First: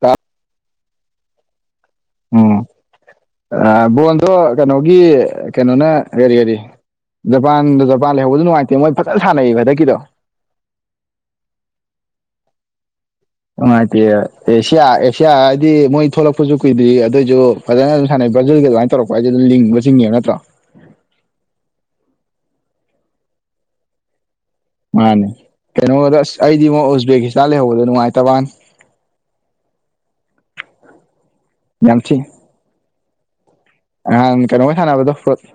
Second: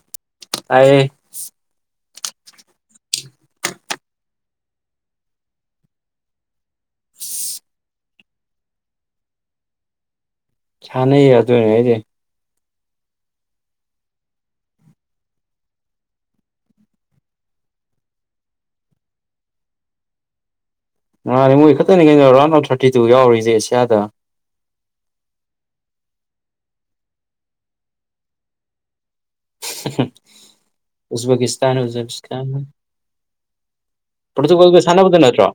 ꯀ ꯑꯌꯦ ꯎꯝ ꯕꯣꯟꯗꯣ ꯀꯩꯅꯣꯒꯤ ꯀꯩꯅꯣꯅ ꯀꯔꯤ ꯀꯔꯤ ꯖꯄꯥꯟꯗꯣ ꯖꯄꯥꯟ ꯂꯩꯍꯧꯕꯗ ꯅꯨꯡꯉꯥꯏꯇꯦ ꯃꯣꯏ ꯐꯖꯅ ꯁꯥꯟꯅꯩ ꯍꯟꯗꯛꯀꯤꯗꯣ ꯁꯅꯩꯌꯦ ꯑꯗꯨ ꯑꯗꯨꯅꯦ ꯑꯩꯗꯤ ꯅꯨꯡꯉꯥꯏꯇꯦ ꯑꯦꯁꯤꯌꯥ ꯑꯦꯁꯤꯌꯥ ꯍꯥꯏꯗꯤ ꯃꯣꯏ ꯊꯣꯛꯂꯛꯄꯁꯨ ꯀꯨꯏꯗꯦ ꯑꯗꯨꯑꯣꯏꯁꯨ ꯐꯖꯅ ꯑꯗꯨꯝ ꯁꯥꯟꯅꯩ ꯕꯖ ꯑꯗꯨꯃꯥꯏꯅ ꯇꯧꯔꯛꯄ ꯍꯥꯏꯁꯦꯝꯕ ꯆꯤꯡꯉꯦꯕ ꯅꯠꯇ꯭ꯔꯥ ꯉꯥꯟꯅꯦ ꯃꯣꯏ ꯈꯛꯇꯅꯤ ꯀꯩꯅꯣ ꯔꯥꯎꯟ ꯑꯣꯐ ꯊꯥꯔꯇꯤ ꯇꯨ ꯌꯥꯎꯔꯤꯁꯦ ꯑꯦꯁꯤꯌꯥꯗ ꯃꯥꯅꯦ ꯀꯩꯅꯣꯗ ꯑꯁ ꯑꯩꯗꯤ ꯑꯃꯛ ꯎꯁꯕꯦꯀꯤꯁꯇꯥꯟ ꯂꯩꯍꯧꯕꯗꯣ ꯅꯨꯡꯉꯥꯏꯇꯕꯅꯤ ꯎꯖꯕꯒꯀꯤꯁꯇꯥꯟ ꯌꯥꯝ ꯎꯖꯥꯟ ꯊꯤ ꯅꯍꯥꯟ ꯀꯩꯅꯣꯃ ꯁꯥꯟꯅꯕꯗꯣ ꯐ ꯍꯣꯏ ꯅꯠꯇ꯭ꯔꯣ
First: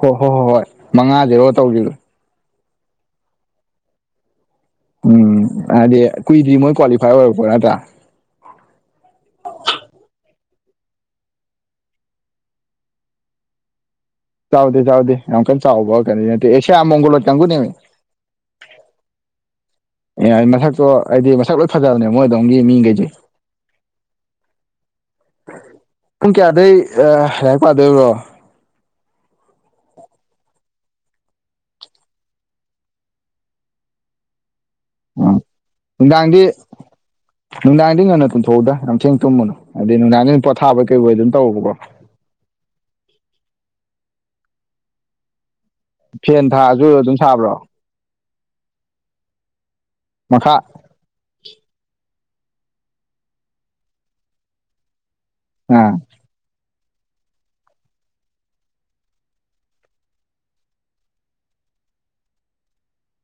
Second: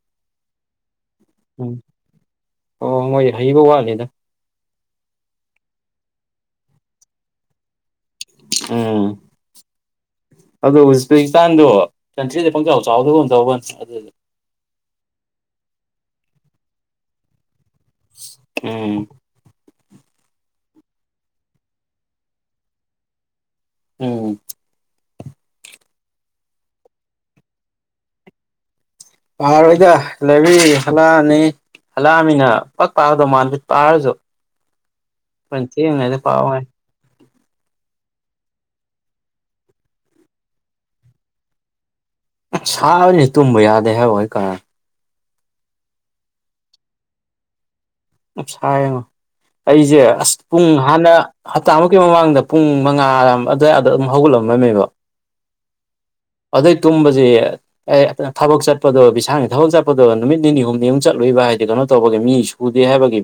ꯍꯣꯏ ꯍꯣꯏ ꯍꯣꯏ ꯃꯉꯥꯁꯤꯔꯣ ꯎꯝ ꯇꯧꯁꯤꯔꯣ ꯑꯣ ꯃꯣꯏ ꯍꯩꯕ ꯋꯥꯠꯂꯤꯗ ꯎꯝ ꯍꯥꯏꯗꯤ ꯀꯨꯏꯗ꯭ ꯃꯣꯏ ꯀ꯭ꯋꯥꯂꯤꯐꯥꯏ ꯑꯣꯏꯔꯛꯄ ꯅꯥꯠꯇ꯭ꯔꯥ ꯑꯥ ꯑꯗꯣ ꯎꯖꯄꯦꯀꯤꯁꯇꯥꯟꯗꯣ ꯀꯟꯇ꯭ꯔꯤꯗ ꯄꯪꯆꯥꯎ ꯆꯥꯎꯗ ꯍꯣꯟ ꯇꯧꯕꯅꯦ ꯑꯗꯨꯗ ꯆꯥꯎꯥꯎꯗꯦ ꯆꯥꯎꯗꯦ ꯌꯥꯝ ꯀ ꯆꯥꯎꯥꯎꯕ ꯀꯦ ꯌꯥꯝ ꯑꯃ ꯃꯪꯣꯂꯣꯔ ꯆꯪꯨ ꯅꯃꯤ ꯎꯝ ꯑꯦ ꯃꯁꯛꯇꯣ ꯍꯥꯏꯗꯤ ꯃꯁꯛ ꯂꯣꯏ ꯐꯖꯕꯅꯦ ꯃꯣꯏꯗꯣꯝꯒꯤ ꯃꯤꯈꯩꯁꯦ ꯎꯝ ꯄꯨꯡ ꯀꯌꯥꯗꯩ ꯍꯥꯏꯥꯛ ꯄꯥꯗꯣꯏꯔꯤꯕ꯭ꯔꯣ ꯄꯥꯔ ꯑꯣꯏꯗ ꯂꯩꯕꯤ ꯍꯂꯅꯤ ꯍꯜꯂꯛꯑꯃꯤꯅ ꯄꯛ ꯄꯥꯗꯣ ꯃꯥꯥꯟꯠ ꯄꯥꯔꯁꯨ ꯎꯝ ꯐꯆ ꯌꯦꯉꯗꯤ ꯄꯥꯕꯦ ꯅꯨꯡꯗꯥꯡꯗꯒꯤ ꯉꯟꯅ ꯇꯨꯝꯊꯣꯛꯎꯗ ꯌꯥꯝꯊꯦꯡ ꯊꯨꯝꯕꯅꯨ ꯍꯥꯏꯗꯤ ꯅꯨꯡꯗꯥꯡꯗꯒꯤ ꯄꯣꯊꯥꯕꯩ ꯀꯩꯕꯩ ꯑꯗꯨꯝ ꯇꯧꯕꯀꯣ ꯁꯥꯕꯅꯤ ꯇꯨꯝꯕ ꯌꯥꯗꯦ ꯍꯥꯏꯣꯏ ꯀ ꯐꯦꯟ ꯊꯥꯔꯁꯨ ꯑꯗꯨꯝ ꯁꯥꯕ꯭ꯔꯣ ꯑꯁꯥꯏ ꯌꯦꯡꯉꯣ ꯑꯩꯁꯦ ꯑꯁ ꯃꯈꯥ ꯄꯨꯡ ꯍꯥꯟꯅ ꯍꯞꯇꯥꯃꯨꯛꯀꯤ ꯃꯃꯥꯡꯗ ꯄꯨꯡ ꯃꯉꯥ ꯑꯗꯨꯋꯥꯏ ꯑꯗ ꯑꯗꯨꯝ ꯍꯧꯒꯠꯂꯝꯂꯝꯃꯦꯕ ꯎꯝ ꯑꯗꯩ ꯇꯨꯝꯕꯁꯤ ꯑꯦ ꯊꯕꯛ ꯆꯠꯄꯗꯣ ꯕꯤꯚꯤꯁꯥꯅ ꯊꯕꯛ ꯆꯠꯄꯗꯣ ꯅꯨꯃꯤꯠ ꯅꯤꯅꯤ ꯍꯨꯝꯅꯤꯃꯨꯛ ꯆꯠꯂꯨꯕ ꯍꯥꯏ ꯗꯤ ꯀꯩꯅꯣ ꯇꯧꯕꯒꯤ ꯃꯤ ꯁꯨꯗꯦ ꯍꯥꯏꯕꯒꯤ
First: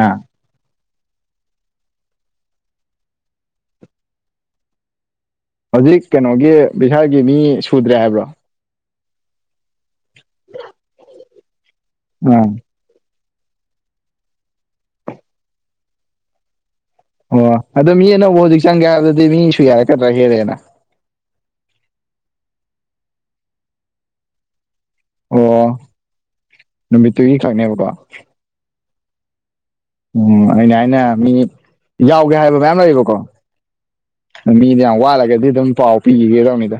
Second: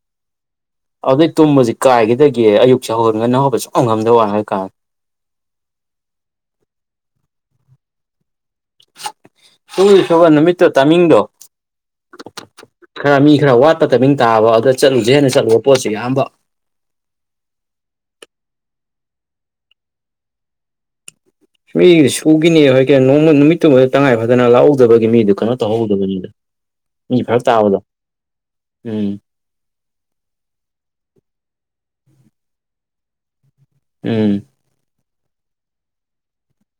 ꯑꯥ ꯑꯗꯨꯗꯩ ꯇꯨꯝꯕꯁꯤ ꯀꯥꯏꯈꯤꯗꯒꯦ ꯑꯌꯨꯛꯁꯦ ꯍꯧꯒꯟꯒꯅ ꯍꯧꯕ ꯁꯨꯡꯪꯉꯝꯗꯕ ꯋꯥ ꯍꯥꯏ ꯀꯥꯟꯗ ꯍꯧꯖꯤꯛ ꯀꯩꯅꯣꯒꯤ ꯕꯤꯍꯥꯔꯒꯤ ꯃꯤ ꯁꯨꯗ꯭ꯔꯦ ꯍꯥꯏꯕ꯭ꯔꯣ ꯇꯨꯡꯒꯤ ꯁꯕꯥꯥ ꯅꯨꯃꯤꯠꯇ ꯇꯥꯃꯤꯡ ꯗꯣ ꯑꯥ ꯈꯔ ꯃꯤ ꯈꯔ ꯋꯥꯠꯄ ꯇꯃꯤꯡ ꯇꯥꯕ ꯑꯗꯨꯗ ꯆꯠꯂꯨꯁꯦ ꯍꯦꯟꯅ ꯆꯠꯂꯨꯕ ꯄꯣꯠꯁꯤꯦ ꯑꯌꯥꯝꯕ ꯑꯣ ꯑꯗꯣ ꯃꯤ ꯑꯅꯧꯕ ꯍꯧꯖꯤꯛ ꯆꯪꯒꯦ ꯍꯥꯏꯕꯗꯗꯤ ꯃꯤꯁꯨ ꯌꯥꯔꯛꯀꯗ꯭ꯔꯥ ꯍꯦꯜꯂꯦꯅ ꯁ ꯃꯤꯗꯤ ꯁꯨꯈꯤꯅꯤ ꯑꯩꯣꯏ ꯀ ꯅꯣꯡꯃ ꯅꯨꯃꯤꯠꯇꯨꯃꯗ ꯇꯉꯥꯏ ꯐꯗꯅ ꯂꯥꯛꯎ ꯇꯗꯕꯒꯤ ꯃꯤꯗꯨ ꯀꯩꯅꯣ ꯑꯣ ꯇꯧꯍꯧꯗꯕꯅꯤꯗ ꯃꯤ ꯅꯨꯃꯤꯠꯇꯨꯒꯤ ꯐꯔꯛ ꯇꯥꯕꯗꯣ ꯈꯛꯅꯦꯕꯀꯣ ꯎꯝ ꯎꯝ ꯑꯅꯦ ꯍꯥꯏꯅ ꯃꯤ ꯌꯥꯎꯒꯦ ꯍꯥꯏꯕ ꯃꯌꯥꯝ ꯂꯩꯌꯦꯕꯀꯣ ꯎꯝ ꯃꯤꯗꯤ ꯌꯥꯝ ꯋꯥꯂꯒꯗꯤ ꯑꯗꯨꯝ ꯄꯥꯎ ꯄꯤꯈꯤꯒꯦꯗꯧꯅꯤꯗ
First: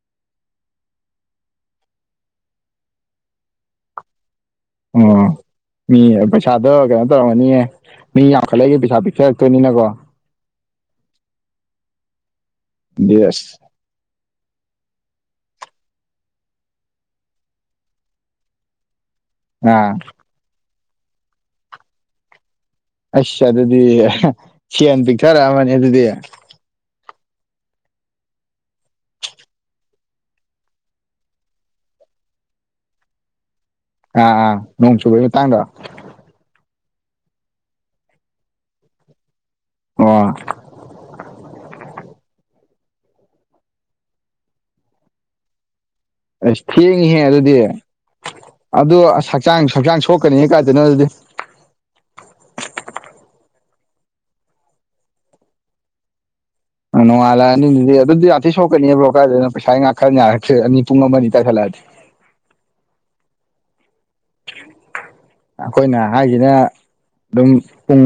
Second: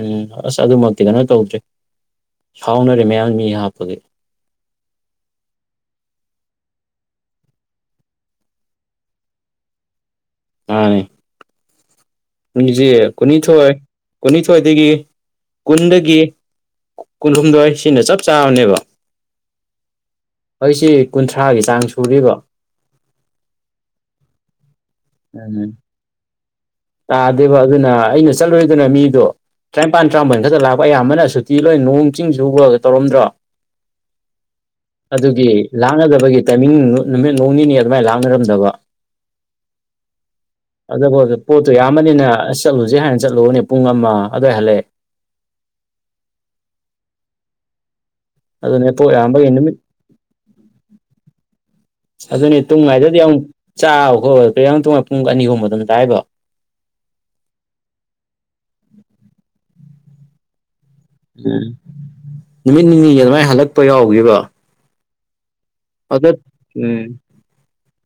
ꯎꯝ ꯑꯁ ꯑꯗꯨꯃꯛꯇꯤ ꯀꯩꯅꯣ ꯇꯧꯗ꯭ꯔꯔꯤ ꯁꯥꯎꯅꯔꯦ ꯃꯌꯥꯝ ꯃꯤ ꯍꯥꯞꯄꯒꯤ ꯑꯝ ꯃꯤ ꯄꯩꯁꯥꯗꯣ ꯀꯩꯅꯣ ꯇꯧꯔꯝꯃꯅꯤꯌꯦ ꯃꯤ ꯌꯥꯝꯈꯠꯂꯒꯦ ꯄꯩꯁꯥ ꯄꯤꯛꯊꯔꯛꯇꯣꯏꯅꯤꯅꯀꯣ ꯑꯅꯦ ꯁꯦ ꯑꯗꯨꯗꯤ ꯑꯁ ꯀꯨꯟꯅꯤꯊꯣꯏ ꯀꯨꯟꯅꯤꯊꯣꯏꯗꯒꯤ ꯀꯨꯟꯗꯒꯤ ꯀꯨꯟꯍꯨꯝꯗꯣꯏ ꯁꯤꯅ ꯆꯞ ꯆꯥꯕꯅꯦꯕ ꯑꯥ ꯑꯩꯁꯤ ꯀꯨꯟꯊ꯭ꯔꯥꯒꯤ ꯆꯥꯡ ꯁꯨꯔꯤꯕ ꯑꯁ ꯑꯗꯨꯗꯤ ꯁꯤꯟ ꯄꯤꯛꯊꯔꯛꯑ ꯎꯝ ꯑꯃꯅꯤꯅꯤ ꯑꯗꯨꯗꯤ ꯇꯥꯗꯦꯕ ꯑꯗꯨꯅ ꯑꯩꯅ ꯆꯠꯂꯨꯔꯣꯏꯗꯅ ꯃꯤꯗꯣ ꯇꯔꯥꯅꯤꯄꯥꯟ ꯇꯔꯥꯃꯄꯟ ꯈꯛꯇ ꯂꯥꯛꯄ ꯑꯌꯥꯝꯕꯅ ꯁꯨꯇꯤ ꯂꯣꯏ ꯅꯣꯡ ꯆꯤꯡ ꯆꯨꯈ꯭ꯔꯒ ꯇꯧꯔꯝꯗ꯭ꯔꯣ ꯑꯥ ꯅꯣꯡ ꯆꯨꯕꯒꯤ ꯑꯗꯨꯒꯤ ꯃꯇꯥꯡꯗꯣ ꯂꯥꯛꯅꯗꯕꯒꯤ ꯇꯥꯏꯃꯤꯡ ꯅꯨꯃꯤꯠ ꯣꯡ ꯅꯤꯅꯤ ꯑꯗꯨꯃꯥꯏꯅ ꯂꯥꯡꯅꯔꯝꯗꯕ ꯑꯣ ꯑꯗꯨꯕꯨ ꯄꯣꯠꯇꯣ ꯌꯥꯝꯕꯅꯤꯅ ꯑꯁ ꯆꯠꯂꯨꯁꯦ ꯍꯥꯟꯅ ꯆꯠꯂꯨꯨꯔꯅꯦ ꯄꯨꯡ ꯑꯃ ꯑꯗꯨꯋꯥꯏ ꯍꯜꯂꯛꯑꯦ ꯑꯁ ꯊꯦꯡꯉꯤꯍꯦ ꯑꯗꯨꯗꯤ ꯑꯗꯨꯅꯦ ꯑꯗꯨ ꯄꯣꯠ ꯑꯁ ꯌꯥꯝꯕꯒꯤ ꯍꯛꯆꯥꯡ ꯅꯨꯃꯤꯠ ꯍꯛꯆꯥꯡ ꯁꯣꯛꯀꯅꯤ ꯀꯥꯏꯗꯅꯣ ꯑꯗꯨꯗꯤ ꯑꯗꯨꯅꯦ ꯇꯨꯡꯉꯥꯏꯗꯗꯤ ꯑꯃꯨꯛ ꯆꯥꯕꯈꯣ ꯀꯔꯡ ꯇ ꯄꯨꯡ ꯑꯅꯤꯒꯨꯝꯕ ꯑꯗꯨꯝ ꯇꯥꯏꯕꯣ ꯅꯨꯡꯉꯂꯗꯤ ꯑꯗꯨꯗꯤꯥꯇ ꯁꯣꯛꯀꯅꯤꯕꯣꯗ ꯄꯩꯁꯥ ꯉꯥꯛ ꯎꯝ ꯅꯨꯃꯤꯠ ꯅꯤꯅꯤꯒꯤ ꯑꯗꯨꯃꯥꯏꯅ ꯍꯜꯂꯛꯄ ꯌꯥꯎꯕ ꯑꯩꯈꯣꯏꯅ ꯍꯥꯏꯁꯤꯅ ꯎꯝ ꯑꯗꯨꯝ ꯄꯨꯡ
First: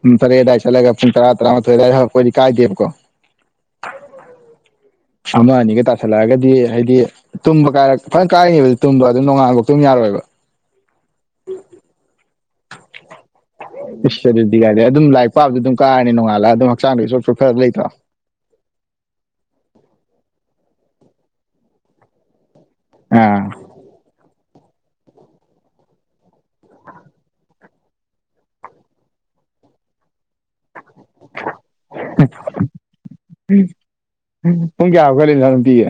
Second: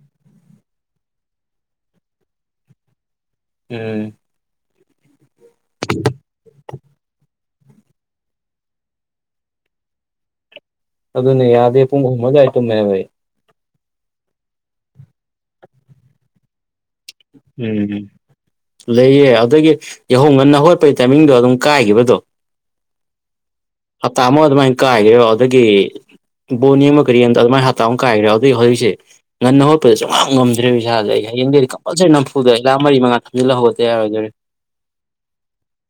ꯄꯨꯡ ꯇꯔꯦꯠ ꯑꯗꯨꯋꯥꯏ ꯆꯠꯂꯒ ꯄꯨꯡ ꯇꯔꯥ ꯇꯔꯥꯃꯥꯊꯣꯏ ꯑꯗꯨꯋꯥꯏꯗ ꯍꯧꯔꯛꯄꯗꯤ ꯀꯥꯏꯗꯦꯕꯀꯣ ꯎꯝ ꯑꯃ ꯑꯅꯤꯒ ꯇꯥꯁꯜꯂꯛꯑꯒꯗꯤ ꯍꯥꯏꯗꯤ ꯇꯨꯝꯕ ꯀꯥꯏꯔ ꯐꯖꯅ ꯀꯥꯏꯔꯤꯉꯕ ꯇꯨꯝꯕ ꯑꯗꯨꯝ ꯅꯣꯡꯉꯥꯜꯈꯧꯛꯇꯝ ꯌꯥꯔꯣꯏꯕ ꯑꯗꯨꯅ ꯌꯥꯗꯦ ꯄꯨꯡ ꯃꯃꯒꯥꯏꯇ ꯃꯌꯥꯝꯃꯦꯦ ꯏꯁ ꯑꯗꯨꯗꯤ ꯀꯥꯏꯗꯦ ꯑꯗꯨꯝ ꯂꯥꯏꯔꯤꯛ ꯄꯥꯕꯗꯤ ꯑꯗꯨꯝ ꯀꯥꯔꯅꯤ ꯅꯣꯡꯉꯥꯂꯒ ꯑꯗꯨꯝ ꯍꯛꯆꯥꯡꯗꯩꯁꯨ ꯎꯝ ꯂꯩꯌꯦ ꯑꯗꯨꯗꯒꯤ ꯌꯍꯧ ꯉꯟꯅ ꯍꯣꯠ ꯑꯄꯩ ꯇꯥꯏꯃꯤꯡꯗꯣ ꯑꯗꯨꯝ ꯀꯥꯏꯈꯤꯕꯗꯣ ꯑꯥ ꯍꯞꯇꯥ ꯑꯃ ꯑꯗꯨꯃꯥꯏ ꯀꯥꯏꯒꯦꯣ ꯑꯗꯨꯗꯒꯤ ꯕꯣꯟ ꯌꯦꯡꯃꯒꯔꯤ ꯌꯦꯡꯗ ꯑꯗꯨꯃꯅꯞꯇꯥꯥꯎ ꯑꯃ ꯀꯥꯏꯈ꯭ꯔꯦ ꯍꯧ ꯑꯗꯨꯗꯏ ꯍꯧꯖꯤꯛꯁꯦ ꯉꯟꯅ ꯍꯣꯠꯄꯗ ꯉꯝꯗ꯭ꯔꯦꯕ ꯏꯁꯥꯥꯁꯦ ꯑꯩ ꯍꯌꯦꯡꯗꯒꯤꯗꯤ ꯀꯝꯄꯜꯁꯔꯤ ꯅꯝꯐꯨꯗ ꯑꯩ ꯂꯥꯛ ꯃꯔꯤ ꯃꯉꯥ ꯊꯝꯖꯤꯜꯍꯧꯕ ꯌꯥꯔꯣꯏꯗꯣꯏꯦ ꯄꯨꯡ ꯀꯌꯥꯒ ꯂꯩꯖꯅ ꯄꯤꯌꯦ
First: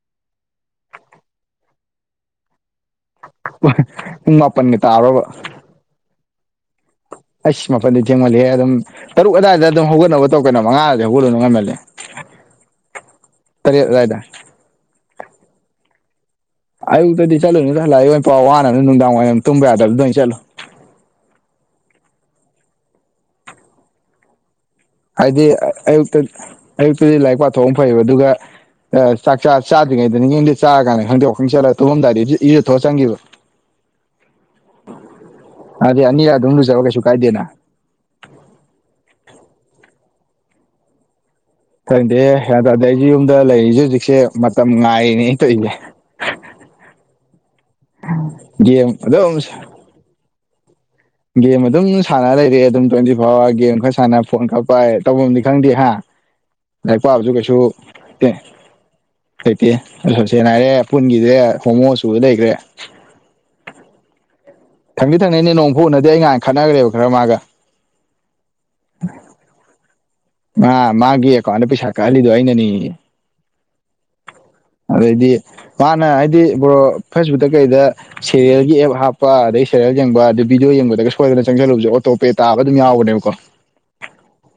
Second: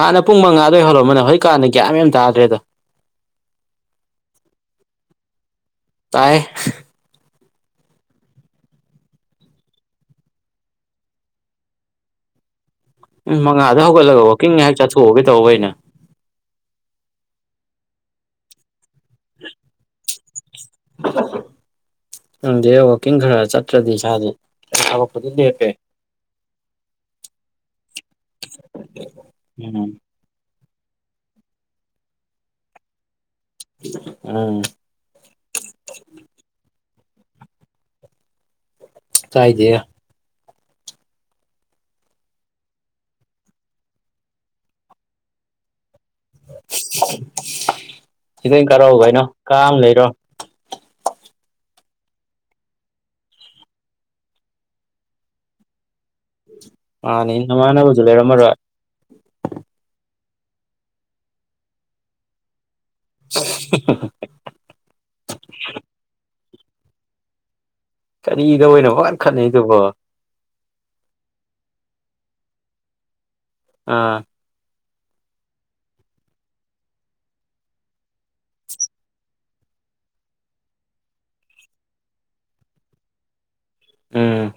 ꯍꯥꯟꯅ ꯄꯨꯡ ꯃꯉꯥꯗ ꯍꯧꯜꯔꯛꯑꯃꯅꯦ ꯍꯖꯤꯣꯏ ꯀꯥꯟꯅ ꯀꯒ꯭ꯌꯥ ꯌꯥꯝ ꯇꯥꯗ꯭ꯔꯦꯗꯣ ꯏ ꯃꯥꯄꯟꯅꯤ ꯇꯥꯔꯕ ꯇꯥꯏ ꯑꯩꯁ ꯃꯄꯜꯗꯤ ꯊꯦꯡꯃꯜꯂꯦ ꯑꯗꯨꯝ ꯇꯔꯨꯛ ꯑꯗꯥꯏꯗ ꯑꯗꯨꯝ ꯍꯧꯒꯠꯅꯕ ꯇꯧꯀꯅꯣ ꯃꯉꯥꯗꯤ ꯍꯧꯒꯠꯂꯨꯅ ꯉꯝꯃꯜꯂꯦ ꯑꯗꯨ ꯎꯝ ꯃꯉꯥꯗ ꯍꯧꯒꯠꯂꯒ ꯋꯥꯛꯀꯤꯡ ꯉꯥꯏꯍꯥꯛ ꯆꯠꯊꯣꯛꯑꯒꯦ ꯇꯧꯕ ꯑꯩꯅ ꯑꯌꯨꯛꯇꯗꯤ ꯆꯂꯅꯤ ꯆꯂ ꯋꯥꯍ ꯇꯨꯝꯕꯦ ꯍꯥꯏꯗ ꯆꯂꯣ ꯈꯪꯗꯦ ꯋꯥꯛꯀꯤꯡ ꯈꯔ ꯆꯠꯇ꯭ꯔꯗꯤ ꯏꯁꯥꯗꯤꯦ ꯍꯥꯏꯗꯤ ꯑꯌꯨꯛꯇ ꯑꯌꯨꯛꯇꯗꯤ ꯂꯥꯏꯔꯤꯛ ꯄꯥꯊꯣꯛ ꯑꯃ ꯐꯩꯌꯦꯕ ꯑꯗꯨꯒ ꯑꯦ ꯆꯥꯛ ꯆꯥ ꯎꯝ ꯆꯥꯗ꯭ꯔꯤꯉꯩꯗꯅꯤ ꯌꯦꯡꯗꯦ ꯆꯥꯔ ꯀꯥꯟꯗ ꯈꯪꯗꯣꯛ ꯈꯪ ꯆꯠꯂ ꯇꯨꯍꯝꯗꯥꯏꯗꯤ ꯏꯁꯨ ꯊꯣꯛꯑ ꯆꯟꯈꯤꯕ ꯎꯝ ꯑꯗ ꯑꯅꯤꯌꯥ ꯣꯁꯕꯒꯦꯁꯨ ꯀꯥꯏꯗꯅ ꯆꯥꯏꯗꯌꯥ ꯐꯔꯤꯗꯦ ꯌꯥ ꯇꯗꯤ ꯑꯩꯁꯦ ꯌꯨꯝꯗ ꯂꯩꯔꯤꯁꯦ ꯍꯧꯖꯤꯛꯁꯦ ꯃꯇꯝ ꯉꯥꯏꯔꯤꯅꯦ ꯑꯩꯅ ꯇꯧꯔꯤꯁꯦ ꯁꯤꯈꯤꯗꯪ ꯒꯦꯝ ꯀꯥꯔꯛꯑꯣ ꯚꯥꯏꯅꯣ ꯑꯗꯨꯝ ꯀꯥꯝ ꯂꯩꯔꯣ ꯒꯦꯝ ꯑꯗꯨꯝ ꯁꯥꯟꯅ ꯂꯩꯔꯦ ꯑꯗꯨꯝ ꯇ꯭ꯋꯦꯟꯇꯤ ꯐꯣꯔ ꯑꯋꯥꯔ ꯒꯦꯝ ꯈꯔ ꯁꯥꯟꯅ ꯐꯣꯟ ꯈꯔ ꯄꯥꯏ ꯇꯧꯐꯝꯝꯗꯤ ꯈꯪꯗꯦ ꯍꯥ ꯂꯥꯏꯔꯤꯛ ꯄꯥꯕꯁꯨ ꯃꯥꯅꯤ ꯀꯩꯁꯨ ꯅꯃꯥꯟꯅꯕꯁꯨ ꯂꯩꯇꯦ ꯂꯩꯔꯝꯃꯔꯣꯏ ꯂꯩꯇꯦ ꯁꯦꯡꯅ ꯍꯥꯏꯔꯦ ꯄꯨꯨꯟꯒꯤꯁꯦ ꯍꯣꯃꯣ ꯁꯨꯕ ꯂꯩꯈ꯭ꯔꯦ [unintelligible] ꯊꯪꯅꯤ ꯊꯪꯅꯤꯩꯅꯦ ꯅꯣꯡꯐꯨ ꯎꯅꯗꯤ ꯑꯩ ꯉꯥꯏꯅ ꯈꯠꯅꯈ꯭ꯔꯦꯕ ꯈꯔ ꯃꯥꯒ ꯀꯔꯤꯗ ꯑꯣꯏꯅꯣꯅ ꯈꯠꯅꯩꯗꯨꯕꯣ ꯃꯥ ꯃꯥꯒꯤꯦ ꯀꯣꯟꯅ ꯄꯩꯁ ꯀꯥ ꯂꯤꯗꯏꯅꯅꯤ ꯑꯥ ꯑꯗꯩꯗꯤ ꯃꯥꯅ ꯍꯥꯏꯗꯤ ꯕ ꯐꯦꯁꯕꯨꯛꯇ ꯀꯩꯗ ꯁꯦꯔꯤꯌꯦꯜꯒꯤ ꯑꯦꯞ ꯍꯥꯞꯄ ꯑꯗꯩ ꯁꯦꯔꯦꯜ ꯌꯦꯡꯕ ꯑꯗ ꯚꯗꯤꯑꯣ ꯌꯦꯡꯕꯗꯒ ꯁꯣꯏꯗꯅ ꯆꯪꯁꯜꯂꯨꯕꯁꯦ ꯑꯣꯇꯣ ꯄꯦ ꯇꯥꯕ ꯑꯗꯨꯝ ꯌꯥꯎꯕꯅꯦꯕꯀꯣ ꯎꯝ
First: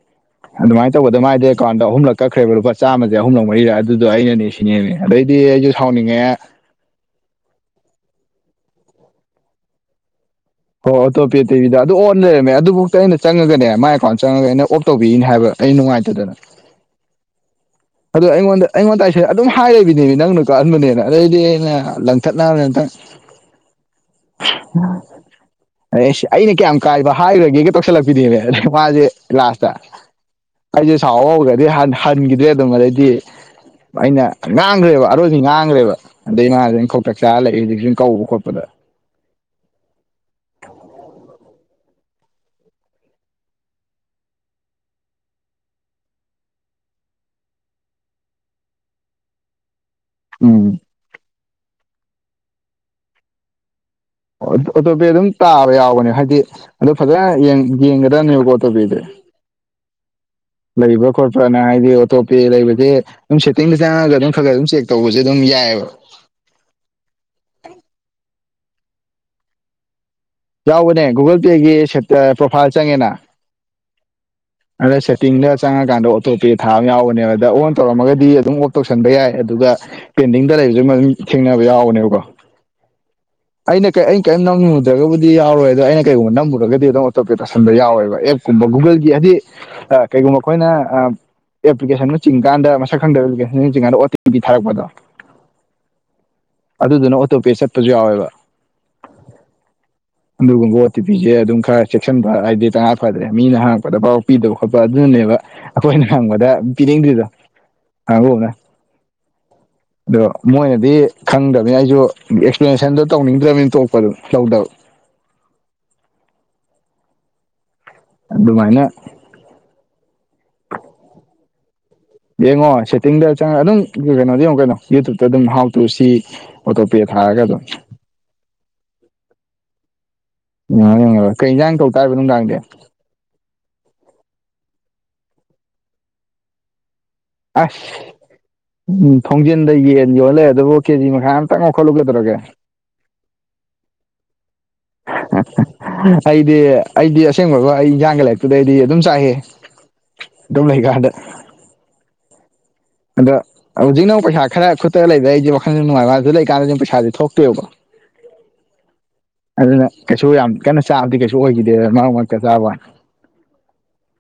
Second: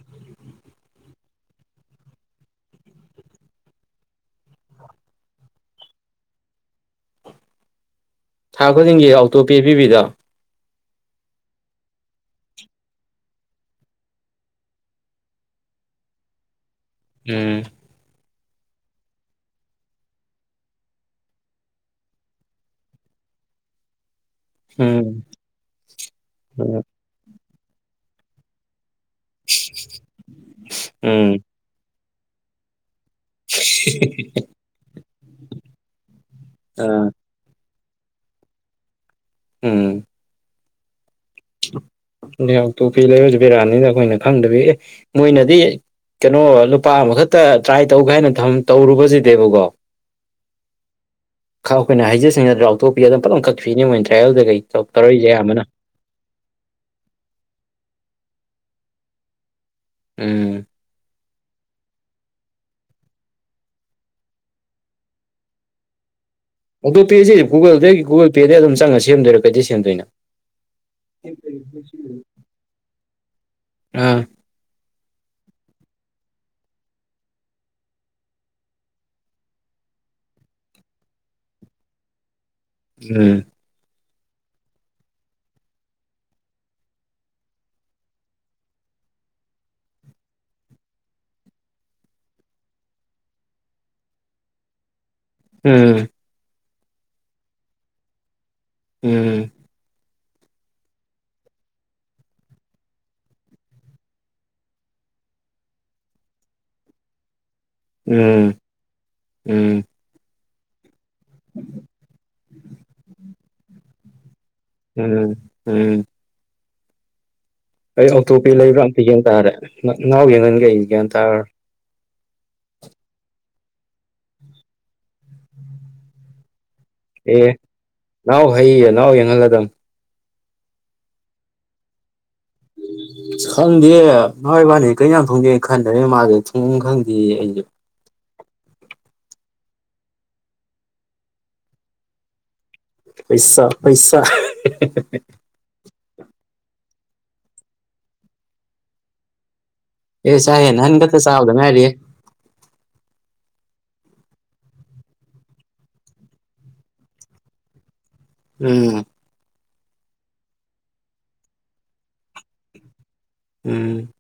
ꯑꯗꯨꯃꯥꯏꯅ ꯇꯧꯕꯗ ꯃꯥꯏꯗꯤ ꯑꯦꯀꯥꯎꯟꯗ ꯑꯍꯨꯝꯂꯛ ꯀꯛꯈ꯭ꯔꯦꯕ ꯂꯨꯄꯥ ꯆꯥꯝꯃꯁꯦ ꯑꯍꯨꯝꯂꯛ ꯃꯔꯤꯔ ꯑꯗꯨꯗꯣ ꯑꯩꯅꯅꯦ ꯁꯤꯅꯦꯦꯝꯅꯦ ꯑꯗꯩꯗꯤ ꯑꯩꯁꯨ ꯁꯥꯎꯅꯤꯡꯉꯦ ꯊꯥ ꯈꯨꯗꯤꯡꯒꯤ ꯑꯣꯇꯣꯄꯦ ꯄꯤꯕꯤꯗ ꯍꯣ ꯑꯣꯇꯣ ꯄꯦ ꯇꯕꯤꯗ ꯑꯗꯨ ꯑꯣꯟ ꯂꯩꯔꯝꯃꯦ ꯑꯗꯨꯐꯥꯎꯗ ꯑꯩꯅ ꯆꯪꯉꯒꯅꯦ ꯃꯥꯏ ꯑꯦꯀꯥꯎꯟꯗ ꯆꯪꯉꯒ ꯑꯩꯅ ꯑꯣꯐ ꯇꯧꯕꯤꯅꯤ ꯍꯥꯏꯕ ꯀ ꯅꯨꯡꯉꯥꯏꯇꯗꯅ ꯎꯝ ꯑꯗꯣ ꯑꯩꯉꯣꯟꯗ ꯑꯩꯉꯣꯟꯗ ꯑꯩꯁꯦ ꯑꯗꯨꯝ ꯍꯥꯏꯔꯕꯤꯅꯦꯅꯦ ꯅꯪꯅ ꯀꯛꯍꯟꯕꯅꯦꯅ ꯑꯗꯩꯗꯤ ꯑꯩꯅ ꯂꯪꯊꯠꯅꯕꯪ ꯎꯝ [unintelligible] ꯑꯗꯁ ꯑꯩꯅ ꯀꯌꯥꯝ ꯀꯥꯏꯕ ꯍꯥꯏꯔꯨꯔꯒꯦꯒ ꯇꯧꯁꯜꯂꯛꯄꯤꯗꯦꯕ ꯑꯗ ꯃꯥꯁꯦ ꯀ꯭ꯂꯥꯁꯇ ꯑꯩꯁꯦ ꯁꯥꯎ ꯎꯝ ꯍꯧꯈ꯭ꯔꯗꯤ ꯍꯟꯈꯤꯗ꯭ꯔꯦ ꯑꯗꯨꯝ ꯑꯗꯩꯗꯤ ꯑꯩꯅ ꯉꯥꯡꯈ꯭ꯔꯦꯕ ꯑꯔꯣꯏꯁꯤ ꯉꯥꯡꯈ꯭ꯔꯦꯕ ꯑꯗꯩ ꯏ ꯑ ꯃꯥꯁꯤꯪꯈꯣꯛ ꯆꯥꯛ ꯆꯆꯥꯔ ꯂꯩꯏ ꯍꯧꯖꯤꯛꯁꯨ ꯀꯧꯕ ꯈꯣꯠꯄꯗ ꯎꯝ ꯂꯩꯍ ꯇꯣꯄꯤ ꯂꯩꯔꯁꯨ ꯄꯦꯔꯥꯅꯤꯗ ꯑꯩꯈꯣꯏꯅ ꯈꯪꯗꯕꯤ ꯑꯦ ꯃꯣꯏꯅꯗꯤ ꯀꯩꯅꯣ ꯂꯨꯄꯥ ꯑꯃꯈꯛꯇ ꯇ꯭ꯔꯥꯏ ꯇꯧꯒꯦ ꯍꯥꯏꯅ ꯇꯧꯔꯨꯕꯁꯤꯗꯕꯀꯣ ꯎꯝ ꯑꯩꯈꯣꯏꯅꯩꯖꯁꯤꯡꯅꯗ ꯂꯥꯎꯊꯣꯛꯄꯤ ꯑꯗꯨꯝ ꯑꯗꯨꯂꯝ ꯀꯛꯄꯤꯅꯤ ꯃꯣꯏꯗ ꯑꯇꯣꯞꯄ ꯑꯗꯨꯝ ꯇꯥꯕ ꯌꯥꯎꯕꯅꯦ ꯍꯥꯏꯗꯤ ꯑꯗꯣ ꯐꯖ ꯌꯦꯡ ꯌꯦꯡꯗꯅꯤ ꯌ ꯀꯣ ꯇꯧꯕꯦ ꯎꯝ ꯈꯣꯠꯄ꯭ꯔꯅ ꯍꯥꯏꯗꯤ ꯑꯣꯇꯣꯄꯦ ꯂꯩꯕꯁꯦ ꯑꯗꯨꯝ ꯁꯦꯠꯇꯤꯡꯗ ꯆꯪꯉꯒ ꯑꯗꯨꯝ ꯈꯔ ꯈꯔ ꯑꯗꯨꯝ ꯆꯦꯛ ꯇꯧꯕꯁꯦ ꯑꯗꯨꯝ ꯌꯥꯏꯑꯕ ꯑꯣꯇꯣ ꯄꯦꯁꯤ ꯒꯨꯒꯜꯗꯗꯒꯤ ꯒꯨꯒꯜ ꯄꯦꯗꯒꯤ ꯑꯗꯨꯝꯪꯉ ꯁꯦꯝꯗꯣꯏꯔꯥ ꯀꯩꯗꯩ ꯁꯦꯝꯗꯣꯏꯅꯣ ꯌꯥꯎꯕꯅꯦ ꯒꯨꯒꯜ ꯄꯦꯒꯤ ꯄ꯭ꯔꯣꯐꯥꯏꯜ ꯆꯪꯉꯦꯅ ꯑꯥ ꯑꯗ ꯁꯦꯠꯇꯤꯡꯗ ꯆꯪꯉꯀꯥꯟꯗ ꯑꯣꯇꯣ ꯄꯦ ꯊꯥ ꯑꯃ ꯌꯥꯎꯕꯅꯦꯕ ꯑꯗ ꯑꯣꯟ ꯇꯧꯔꯝꯃꯒꯗꯤ ꯑꯗꯨꯝ ꯑꯣꯞ ꯇꯧꯁꯟꯕ ꯌꯥꯏ ꯑꯗꯨꯒ ꯄꯦꯟꯇꯤꯡꯗ ꯂꯩꯕꯁꯨ ꯃ ꯑꯗꯨꯝ ꯊꯦꯡꯅꯕ ꯌꯥꯎꯕꯅꯦꯕꯀꯣ ꯎꯝ ꯑꯩꯅ ꯀꯩ ꯑꯩꯅ ꯀꯔꯤꯝ ꯅꯝꯃꯨꯗ꯭ꯔꯒꯕꯨꯗꯤꯎꯔꯣꯏ ꯑꯗ ꯑꯩꯅ ꯀꯩꯒꯨꯝꯕ ꯅꯝꯃꯨꯔꯒꯗꯤ ꯑꯗꯨꯝ ꯑꯣꯇꯣꯄꯦ ꯇꯧꯟ ꯌꯥꯎꯋꯦꯕ ꯑꯦꯞꯀꯨꯝ ꯒꯜ ꯍꯥꯏꯗꯤ ꯀꯩꯒꯨꯝꯕ ꯑꯩꯈꯣꯏꯅ ꯑꯦꯄ꯭ꯂꯤꯀꯦꯁꯟ ꯂꯆꯤꯡꯀꯥꯟꯗ ꯃꯁꯛ ꯈꯪꯗꯕ ꯑꯦꯄ꯭ꯂꯤꯀꯦꯁꯟꯤꯡꯀꯥꯟꯗ ꯑꯣ ꯇꯤ ꯄꯤ ꯊꯥꯔꯛꯄꯗꯣ ꯎꯝ ꯑꯗꯨꯗꯨꯅ ꯑꯣꯇꯣꯄꯦ ꯆꯠꯄꯁꯨ ꯌꯥꯎꯋꯦꯕ ꯎꯝ ꯑꯗꯨꯒꯨꯝꯕ ꯑꯣ ꯇꯤ ꯄꯤꯤꯁꯦ ꯑꯗꯨꯝ ꯈꯔ ꯆꯦꯛꯁꯤꯟꯕ ꯍꯥꯏꯗꯤ ꯇꯉꯥ ꯐꯗ꯭ꯔꯦ ꯃꯤꯅ ꯍꯪꯉꯛꯄꯗ ꯄꯥꯎ ꯄꯤꯗꯕ ꯈꯣꯠꯄ ꯑꯗꯨ ꯅꯦꯕ ꯑꯩꯈꯣꯏꯅ ꯍꯪꯕꯗ ꯄꯤꯔꯦꯡꯗ꯭ꯔꯤꯗꯣ ꯎꯝ ꯎꯝ ꯑꯗꯣ ꯃꯣꯏꯅꯗꯤ ꯈꯪꯗꯕꯅꯤ ꯑꯩꯁꯨ ꯑꯦꯛꯁꯄ꯭ꯂꯦꯅꯦꯁꯟꯗꯣ ꯇꯧꯅꯤꯡꯗ꯭ꯔꯕꯅꯤꯅ ꯇꯣꯛꯄꯗꯨ ꯇꯧꯗꯕ ꯎꯝ ꯎꯝ ꯑꯩ ꯑꯣꯇꯣ ꯄꯦ ꯂꯩꯕꯥ ꯑꯗꯨꯃꯥꯏꯅ ꯑꯝꯇ ꯌꯦꯡꯟ ꯇꯥꯔꯦ ꯅꯅꯥꯍꯎ ꯌꯦꯡꯍꯟꯒꯦ ꯑꯩ ꯭ꯌꯥꯟ ꯇꯥꯔꯣ ꯌꯦꯡꯉꯣ ꯁꯦꯠꯇꯤꯡꯗ ꯆꯪꯉ ꯑꯗꯨꯝ ꯀꯩꯅꯣꯗꯤ ꯌꯦꯡꯨꯛ ꯀꯩꯅꯣ ꯌꯨꯇꯌꯨꯕꯇ ꯑꯗꯨꯝ ꯍꯥꯎ ꯇꯨ ꯁꯤ ꯑꯣꯇꯣꯄꯦ ꯊꯥꯔꯒ ꯑꯦ ꯑꯗꯨꯝ ꯅꯅꯥꯎ ꯍꯩꯌꯦ ꯅꯅꯥꯎ ꯌꯦꯡꯍꯜꯂꯗ ꯎꯉ ꯀꯩꯟꯥꯡ ꯀꯧ ꯇꯥ ꯍꯥꯏꯕ ꯅꯨꯡꯗꯥꯡ ꯈꯪꯗꯦ ꯅ ꯏꯕꯥꯅꯤ ꯀꯩꯅ ꯌꯥꯝ ꯊꯣꯡꯗꯦꯅ ꯈꯟꯗꯔꯦ ꯃꯥꯁ ꯊꯣꯡ ꯈꯪꯗꯦ ꯍ ꯑꯩꯖ ꯑꯁ ꯎꯝ ꯊꯣꯡꯖꯤꯟꯗ ꯌꯦꯟ ꯌꯣꯜꯂꯦ ꯑꯗꯨꯕꯨ ꯀꯦꯖꯤ ꯃꯈꯥ ꯑꯝꯇꯪ ꯑꯃꯈꯠꯂꯨꯒꯗꯧꯒꯦ ꯄꯩꯁꯥ ꯄꯩꯁꯥ ꯑꯩꯗꯤ ꯑꯩꯗꯤ ꯑꯁꯦꯡꯕꯒ ꯑꯩ ꯏꯟꯖꯥꯡꯒꯤ ꯂꯥꯏꯔꯤꯛꯇꯨꯗꯩ ꯑꯩꯗꯤ ꯑꯗꯨꯝ ꯆꯥꯏꯑ ꯑꯦ ꯆꯥꯏꯦ ꯅꯟꯒꯇ ꯆꯥꯎꯗ ꯃꯥꯔꯤꯌꯦꯦ ꯑꯗꯣ ꯍꯧꯖꯤꯛꯅꯧ ꯄꯩꯁꯥ ꯈꯔ ꯈꯨꯠꯇ ꯂꯩꯕ ꯑꯩꯁꯦ ꯋꯥꯈꯜꯗ ꯅꯨꯡꯉꯥꯏꯕꯁꯨ ꯂꯩꯀꯥꯟꯗꯗꯤ ꯄꯩꯁꯥꯗꯤ ꯊꯣꯛꯇꯣꯏꯕ ꯎꯝ ꯑꯗꯨꯅ ꯀꯩꯁꯨ ꯌꯥꯝ ꯀꯟꯅ ꯆꯥꯕꯗꯤ ꯀꯩꯁꯨ ꯑꯣꯏꯈꯤꯗꯦ ꯃꯔꯛ ꯃꯔꯛꯇ ꯆꯥꯕ ꯎꯝ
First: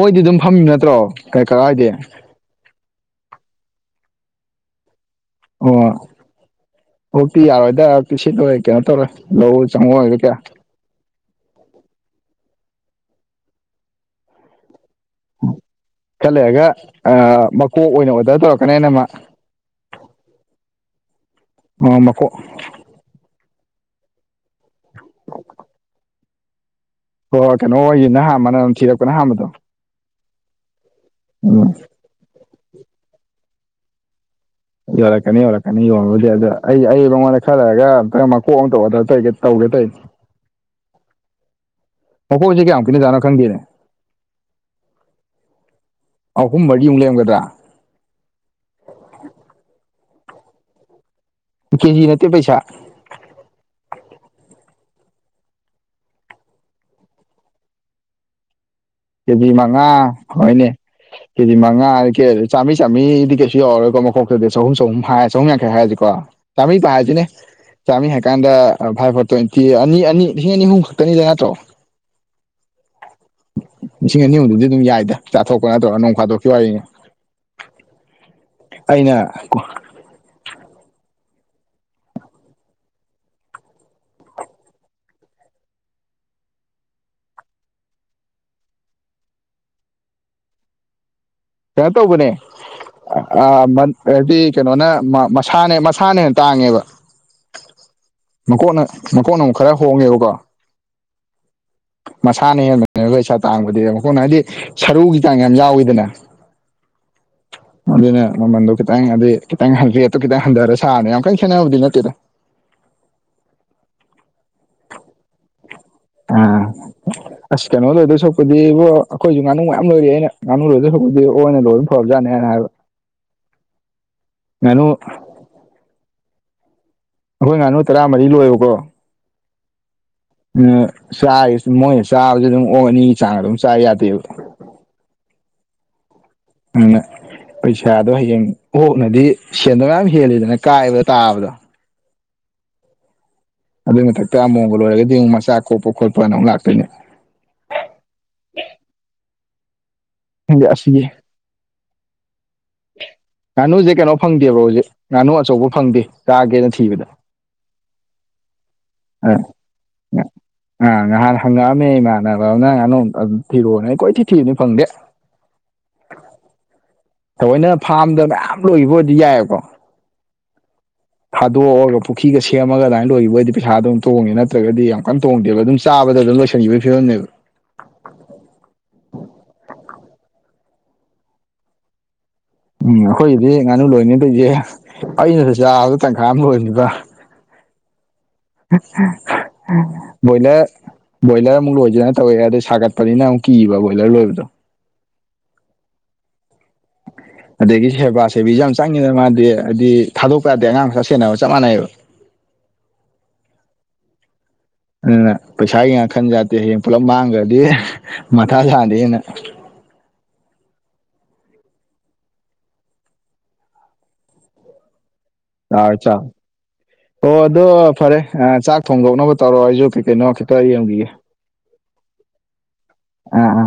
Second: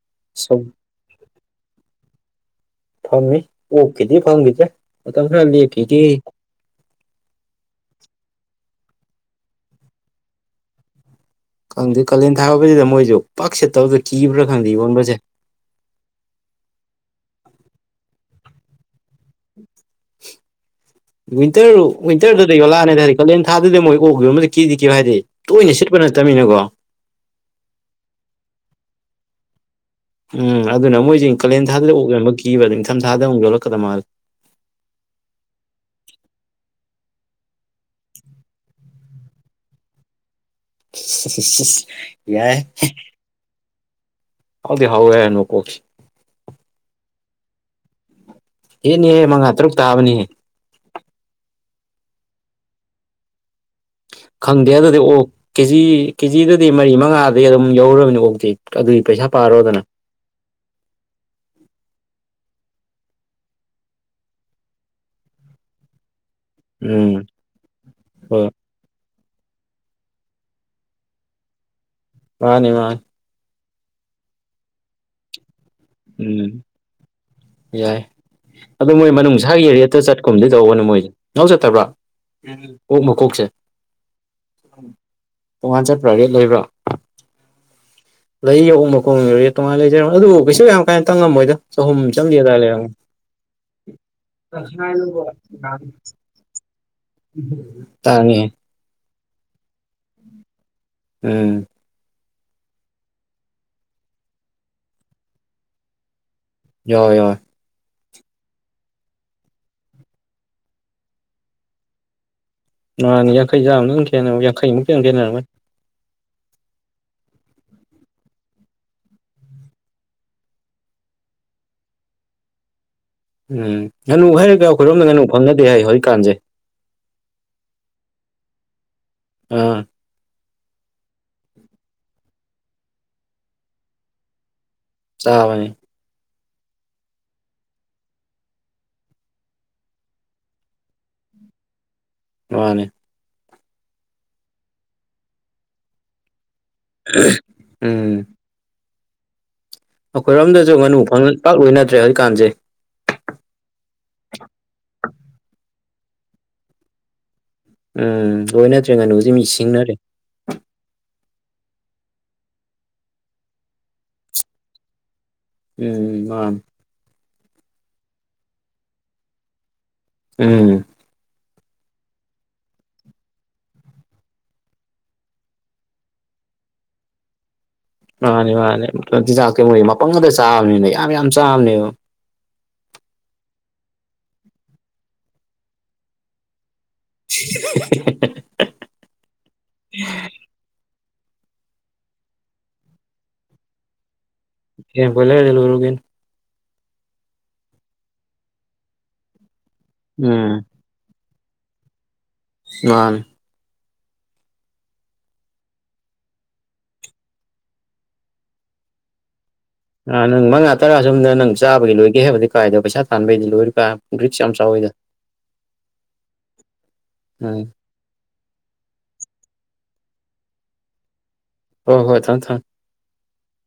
ꯃꯣꯏꯗꯤ ꯑꯗꯨꯝ ꯁꯧ ꯐꯝꯃꯤꯕ ꯅꯠꯇ꯭ꯔꯣ ꯀꯩ ꯀꯔꯥꯏꯗꯤ ꯐꯝꯃꯤ ꯑꯣꯛꯈꯤꯗꯤ ꯐꯪꯈꯤꯗ꯭ꯔꯦ ꯃꯇꯝ ꯈꯔ ꯂꯦꯛꯈꯤꯗꯤ ꯍꯣꯛꯛꯇꯤ ꯌꯥꯔꯣꯏꯗ ꯄꯤ ꯁꯤꯠꯂꯣꯏꯣꯏ ꯀꯩꯅꯣ ꯇꯧꯔꯦ ꯂꯧꯎ ꯆꯪꯉꯨ ꯑꯣꯏꯒꯦ ꯀꯌꯥ ꯈꯪꯗꯦ ꯀꯥꯂꯦꯟ ꯊꯥꯕꯁꯤꯗ ꯃꯣꯏꯁꯨ ꯄꯥꯛ ꯁꯦꯠꯇꯕꯗ ꯀꯤꯕ꯭ꯔꯥ ꯈꯪꯗꯦ ꯌꯣꯟꯕ ꯈꯠꯂꯑꯒ ꯃꯀꯣꯛ ꯑꯣꯏꯅ ꯑꯣꯔꯗꯔ ꯇꯧꯔꯛꯀꯅꯤ ꯍꯥꯏ ꯅ ꯑꯃ [inaudible] ꯋꯤꯟꯇꯔ ꯋꯟꯇꯔꯗ ꯌꯣ ꯂꯛꯑꯅꯦ ꯍꯥꯏꯔꯗꯤ ꯀꯥꯂꯦꯟ ꯊꯥꯗꯨꯗꯤ ꯃꯣꯏ ꯑꯣ ꯎꯈꯤꯕ ꯑꯃꯗ ꯀꯤꯗꯤ ꯀꯦꯨ ꯍꯥꯏꯗꯤ ꯇꯣꯏꯅ ꯁꯤꯠꯄ ꯅꯠꯇꯦ ꯇꯝꯃꯤꯅꯀꯣ ꯍꯣꯏ ꯍꯣꯏ ꯀꯩꯅꯣ ꯑꯣꯏꯌꯦꯅ ꯍꯃꯅ ꯑꯗꯨꯝ ꯊꯤꯔꯛꯄꯅ ꯑꯍꯝꯕꯗꯣ ꯎꯝ ꯑꯗꯨꯅ ꯃꯣꯏꯁꯤꯦ ꯀꯥꯂꯦꯟ ꯊꯥꯗ ꯑꯣꯛꯔꯕ ꯀꯤꯕ꯭ꯔ ꯅꯤꯡꯊꯝ ꯊꯥꯗꯨꯛ ꯌꯣꯂꯛꯀꯗ ꯃꯥꯜꯂꯦ ꯌꯧꯂꯛꯀꯅꯤ ꯌꯧꯔꯛꯀꯅꯤ ꯌꯣꯂꯗꯤ ꯑꯗꯣ ꯑꯩ ꯉꯣꯟꯗ ꯈꯜꯂꯔꯒ ꯃꯀꯣꯛ ꯑꯝꯇ ꯑꯣꯗꯔ ꯇꯧꯒꯦ ꯇꯩ [inaudible] ꯃꯄꯣꯏ ꯌꯥꯏ ꯍꯧꯖꯤꯛ ꯀꯌꯥꯃꯨꯛꯀꯤꯅꯖꯥꯅꯣ ꯈꯪꯗꯦꯅꯦꯦ ꯍꯥꯎꯗꯤ ꯍꯥꯎꯋꯦ ꯃꯀꯣꯛꯁꯦ ꯑ ꯑꯍꯨꯝ ꯃꯔꯤ ꯑꯃꯨꯛ ꯂꯩꯔꯝꯒꯗ ꯑꯦꯅꯦꯍꯦ ꯃꯉꯥ ꯇꯔꯨꯛ ꯇꯥꯕꯅꯤꯍꯦ ꯀꯦꯖꯤ ꯅꯠꯇ ꯄꯩꯁꯥ ꯈꯪꯗꯦ ꯑꯗꯨꯗꯤ ꯑꯣ ꯀꯦꯖꯤ ꯀꯦꯖꯤꯗꯗꯤ ꯃꯔꯤ ꯃꯉꯥꯗꯒꯤ ꯑꯗꯨꯝ ꯌꯧꯔꯕꯅꯤ ꯑꯣꯛꯇꯦ ꯀꯦꯖꯤ ꯃꯉꯥ ꯍꯣꯏꯅꯦ ꯀꯦꯖꯤ ꯃꯉꯥ ꯀ ꯆꯥꯝꯔꯤ ꯆꯥꯝꯔꯤꯗꯤ ꯀꯩꯁꯨ ꯌꯥꯎꯔꯣꯏꯀꯣ ꯃꯈꯣꯛꯇꯗꯤ ꯆꯍꯨꯝ ꯆꯍꯨꯝ ꯍꯥꯏ ꯆꯍꯨꯝ ꯌꯥꯡꯈꯩ ꯍꯥꯏꯔꯁꯤꯀꯣ ꯆꯃꯤ ꯄꯥ ꯎꯝ ꯍꯥꯏꯁꯤꯅꯦ ꯆꯃꯤ ꯍꯣꯏ ꯍꯀꯥꯟꯗꯥꯏ ꯐ ꯇ꯭ꯋꯦꯟꯇꯤ ꯑꯅꯤ ꯑꯅꯤ ꯂꯤꯁꯤꯡ ꯑꯅꯤ ꯑꯍꯨꯝ ꯈꯛꯇꯅꯤꯗ ꯅꯠꯇ꯭ꯔꯣ ꯃꯥꯅꯤ ꯃꯥꯅꯤ ꯂꯤꯁꯤꯡ ꯑꯅꯤ ꯑꯍꯨꯝꯗꯨꯗꯤ ꯑꯗꯨꯝ ꯌꯥꯏꯗ ꯆꯥꯊꯣꯛꯄ ꯅꯠꯇ꯭ꯔꯒ ꯅꯣꯡ ꯎꯝ ꯐꯥꯗꯣꯛꯈꯤꯕ ꯋꯥꯔꯤꯅꯦ ꯌꯥꯏ ꯑꯗꯣ ꯃꯣꯏ ꯃꯅꯨꯡ ꯁꯥꯒꯤ ꯑꯦꯔꯤꯦꯠꯇ ꯆꯠꯀꯨꯝꯗ ꯀꯗꯧꯕꯅꯦ ꯃꯣꯏꯁꯦ ꯉꯥꯎ ꯆꯠꯇꯕ꯭ꯔꯥ ꯀꯣꯛ ꯃꯀꯣꯛꯁꯦ ꯇꯣꯉꯥꯟ ꯆꯠꯄ꯭ꯔꯥ ꯔꯦ ꯂꯩꯕ꯭ꯔꯣ ꯂꯩ ꯌꯥꯎꯨꯝꯕꯀꯣꯡ ꯇꯣꯉꯅ ꯂꯩꯖꯔ ꯑꯗꯨꯕꯨ ꯀꯩꯁꯨ ꯌꯥꯝ ꯈꯤꯇꯪ ꯉꯝꯃꯣꯏꯗ ꯀꯩꯅꯣ ꯆꯍꯨꯝ ꯆꯪꯒꯦ ꯇꯧꯕꯅꯦ ꯑꯗꯨꯗꯥꯏ ꯂꯩꯔꯝꯣ ꯍꯥꯏꯗꯤ ꯀꯩꯅꯣꯅ ꯃꯁꯥꯅꯦ ꯃꯁꯥꯅꯦꯅ ꯇꯥꯡꯉꯦꯕ ꯇꯥꯉꯦ ꯃꯈꯣꯟ ꯑꯃꯨ ꯈꯔ ꯍꯣꯡꯉꯦꯕꯀꯣ ꯎꯝ ꯃꯁꯥꯅ ꯍꯦꯟꯕꯅꯦꯕ ꯄꯩꯁꯥ ꯇꯥꯡꯕꯗꯤ ꯃꯈꯣꯏꯅ ꯍꯥꯏꯗꯤ ꯁꯔꯨꯒꯤ ꯆꯥꯡ ꯌꯥꯝ ꯌꯥꯎꯏꯤꯗꯅ ꯍꯣꯏ ꯍꯣꯏ ꯑꯗꯨꯅ ꯃꯃꯟꯗꯣ ꯈꯤꯇꯪ ꯍꯥꯏꯗꯤ ꯈꯤꯇꯪ ꯍꯟꯒꯦꯠꯇꯨ ꯈꯤꯇꯪ ꯍꯟꯊꯔ ꯁꯥꯔꯅꯤ ꯌꯥꯝ ꯀꯟꯅ ꯈꯦꯠꯅꯕꯗꯤ ꯅꯠꯇꯦꯗ ꯃꯥꯥꯟꯅꯤ ꯌꯥꯡꯈꯩ ꯆꯥꯝ ꯅꯪ ꯈꯦ ꯌꯥꯡꯈꯩꯃꯨꯛ ꯀꯌꯥ ꯈꯦꯅꯔꯝꯃꯦ ꯑꯥ ꯑꯁ ꯀꯩꯅꯣ ꯂꯣꯏꯗꯣꯏ ꯁꯄꯗꯤꯕꯨ ꯑꯩꯈꯣꯏꯁꯨ ꯉꯥꯅꯨ ꯃꯌꯥꯝ ꯂꯣꯏꯔꯦ ꯑꯩꯅ ꯉꯥꯅꯨ ꯂꯣꯏꯗꯣꯏ ꯁꯄꯗꯤ ꯑꯣꯏꯅ ꯂꯣꯏꯅ ꯐꯕꯖꯥꯅꯦ [unintelligible] ꯎꯝ ꯉꯥꯅꯨ ꯍꯥꯏꯩꯔꯒ ꯑꯩꯈꯣꯏꯔꯣꯝꯅ ꯉꯥꯅꯨ ꯐꯝꯅꯗꯦ ꯍꯥꯏ ꯍꯧꯖꯤꯛꯀꯥꯟꯁꯦ ꯑꯩꯈꯣꯏ ꯉꯥꯅꯨ ꯇꯔꯥꯃꯔꯤ ꯂꯣꯏꯌꯣꯀꯣ ꯑ ꯎꯝ ꯆꯥ ꯃꯣꯏꯅ ꯆꯥꯕꯁꯨ ꯑꯗꯨꯝ ꯑꯣ ꯑꯅꯤ ꯆꯥꯡ ꯑꯗꯨꯝ ꯆꯥ ꯌꯥꯗꯦꯕ ꯆꯥꯕꯅꯤ ꯎꯝ ꯄꯩꯁꯥꯗꯣ ꯍꯌꯦꯡ ꯑꯣꯛꯅꯗꯤ ꯁꯦꯟꯗ ꯃ ꯌꯥꯝ ꯍꯦꯜꯂꯤꯗꯅ ꯀꯥꯏꯕꯗ ꯇꯥꯕꯗꯣ ꯃꯥꯅꯦ ꯑꯗꯨꯏ ꯃꯊꯛꯇ ꯑꯃꯨꯣꯕ ꯂꯣꯏꯔꯗꯤ ꯑꯃꯨꯛ ꯃꯆꯥ ꯀꯣꯞꯄ ꯈꯣꯠꯄꯅ ꯑꯃꯨꯛ ꯂꯥꯛꯀꯦ ꯎꯝ ꯈꯪꯗꯦ ꯑꯩꯈꯣꯏꯔꯣꯝꯗꯁꯨ ꯉꯥꯅꯨ ꯑꯁꯤꯒꯤ ꯄꯥꯛ ꯂꯣꯏꯅꯗ꯭ꯔꯦ ꯍꯧꯖꯤꯛꯀꯥꯟꯁꯦ ꯉꯥꯅꯨꯁꯦ ꯀꯩꯅꯣ ꯐꯪꯗꯦꯕ꯭ꯔꯣ ꯍꯧꯖꯤꯛ ꯉꯥꯅꯨ ꯑꯆꯧꯕ ꯐꯪꯗꯦ ꯆꯥꯒꯦꯅ ꯊꯤꯕꯗ ꯎꯝ ꯑꯣꯅꯦ ꯑ ꯑ ꯉꯍꯔ ꯍꯂ ꯅꯦ ꯏꯃꯥꯟꯅꯕ ꯅꯪꯅ ꯊꯤꯔꯛꯑꯣꯅꯦ ꯑꯩ ꯀꯣꯏ ꯊꯤ ꯊꯤꯔꯨꯅꯤ ꯐꯪꯗꯦ ꯎꯝ ꯑ ꯊꯑꯣꯣꯏꯅ ꯐꯥꯔꯝꯗ ꯃꯌꯥꯝ ꯂꯣꯏꯈꯤꯕ ꯑꯣꯏꯔꯗꯤ ꯌꯥꯏꯑꯕꯀꯣ ꯎꯝ ꯊꯥꯗꯣꯛꯑꯒ ꯄꯨꯈ꯭ꯔꯤꯒ ꯁꯦꯝꯃꯒ ꯑꯗꯨꯃꯥꯏꯅ ꯂꯣꯏꯈꯤꯕ ꯑꯣꯏꯣꯏꯗꯤ ꯄꯩꯁꯥꯗꯣ ꯑꯗꯨꯝ ꯇꯣꯡꯉꯦ ꯅꯠꯇ꯭ꯔꯒꯗꯤ ꯌꯥꯝ ꯀꯟꯅ ꯇꯣꯡꯗꯦꯕ ꯑꯗꯨꯝ ꯆꯥꯕꯗ ꯑꯗꯨꯝ ꯂꯣꯏꯁꯟꯕꯤꯕ ꯐꯤꯔꯝꯅꯦꯕ ꯃꯥꯅꯦ ꯃꯥꯅꯦ ꯆꯤꯟꯖꯥꯛ ꯀꯩ ꯃꯒꯤ ꯃꯄꯪꯒꯗ ꯆꯥꯕꯅꯤꯅ ꯌꯥꯝ ꯌꯥꯝ ꯆꯥꯕꯅꯦꯕ ꯎꯝ ꯑꯩꯈꯣꯏꯒꯤꯗꯤ ꯉꯥꯅꯨ ꯂꯣꯏꯅꯤ ꯇꯧꯁꯦ ꯑꯩꯅꯁꯨ ꯆꯥꯕꯗ ꯇꯪꯈꯥ ꯑꯃ ꯂꯣꯏꯕ ꯣꯏꯂ ꯕꯣꯏꯂꯔ ꯑꯃꯨꯛ ꯂꯣꯏꯗꯣꯏꯅ ꯇꯧꯑꯦ ꯑꯗꯣ ꯁꯥꯒꯠꯄꯅꯤꯅ ꯑꯃꯨꯛꯤꯕ ꯕꯣꯏꯂꯔ ꯂꯣꯏꯕꯗꯣ ꯍꯦ ꯄꯂꯒꯗ ꯔꯨꯒꯟ ꯑꯗꯒꯤ ꯁꯦꯕꯥ ꯁꯦꯕꯤꯁꯨ ꯌꯥꯝ ꯆꯪꯉꯤꯗꯅ ꯃꯥꯗꯤ ꯍꯥꯏꯕꯗꯤ ꯊꯥꯗꯣꯛꯄ ꯎꯝ ꯌꯥꯗꯦ ꯑꯉꯥꯡꯁ ꯁꯦꯟꯅꯕ ꯆꯅ ꯃꯥꯥꯟ ꯑꯗꯨꯅ ꯄꯩꯁꯥꯒꯤ ꯉꯈꯟ ꯌꯥꯥꯠꯇꯦ ꯍꯌꯦꯡ ꯄꯨꯂꯞ ꯃꯥꯡꯈ꯭ꯔꯗꯤ ꯃꯊꯥ ꯁꯥꯗꯦ ꯍꯦꯟꯅ ꯑꯥ ꯅꯪ ꯃꯉꯥ ꯇꯔꯥ ꯁꯣꯝꯗ ꯅꯪ ꯆꯥꯕꯒꯤ ꯂꯣꯏꯒꯦ ꯍꯥꯏꯕꯗꯤ ꯀꯥꯏꯗꯣ ꯄꯩꯁꯥ ꯊꯥꯟꯕꯩꯗꯤ ꯂꯣꯏꯔꯨꯀ ꯕ꯭ꯔꯤꯛꯁ ꯌꯥꯝ ꯆꯥꯎꯋꯤꯗ ꯑꯥꯆꯥ ꯑꯣꯣ ꯎꯝ ꯑꯗꯣ ꯐꯔꯦ ꯆꯥꯛ ꯊꯣꯡꯗꯧꯅꯕ ꯇꯥꯣ ꯑꯏꯖꯣ ꯀꯦ ꯀꯩꯅꯣꯈꯦꯇꯥꯏꯒꯦ ꯍ ꯍꯣ ꯊ ꯊ ꯑꯥ ꯑꯥ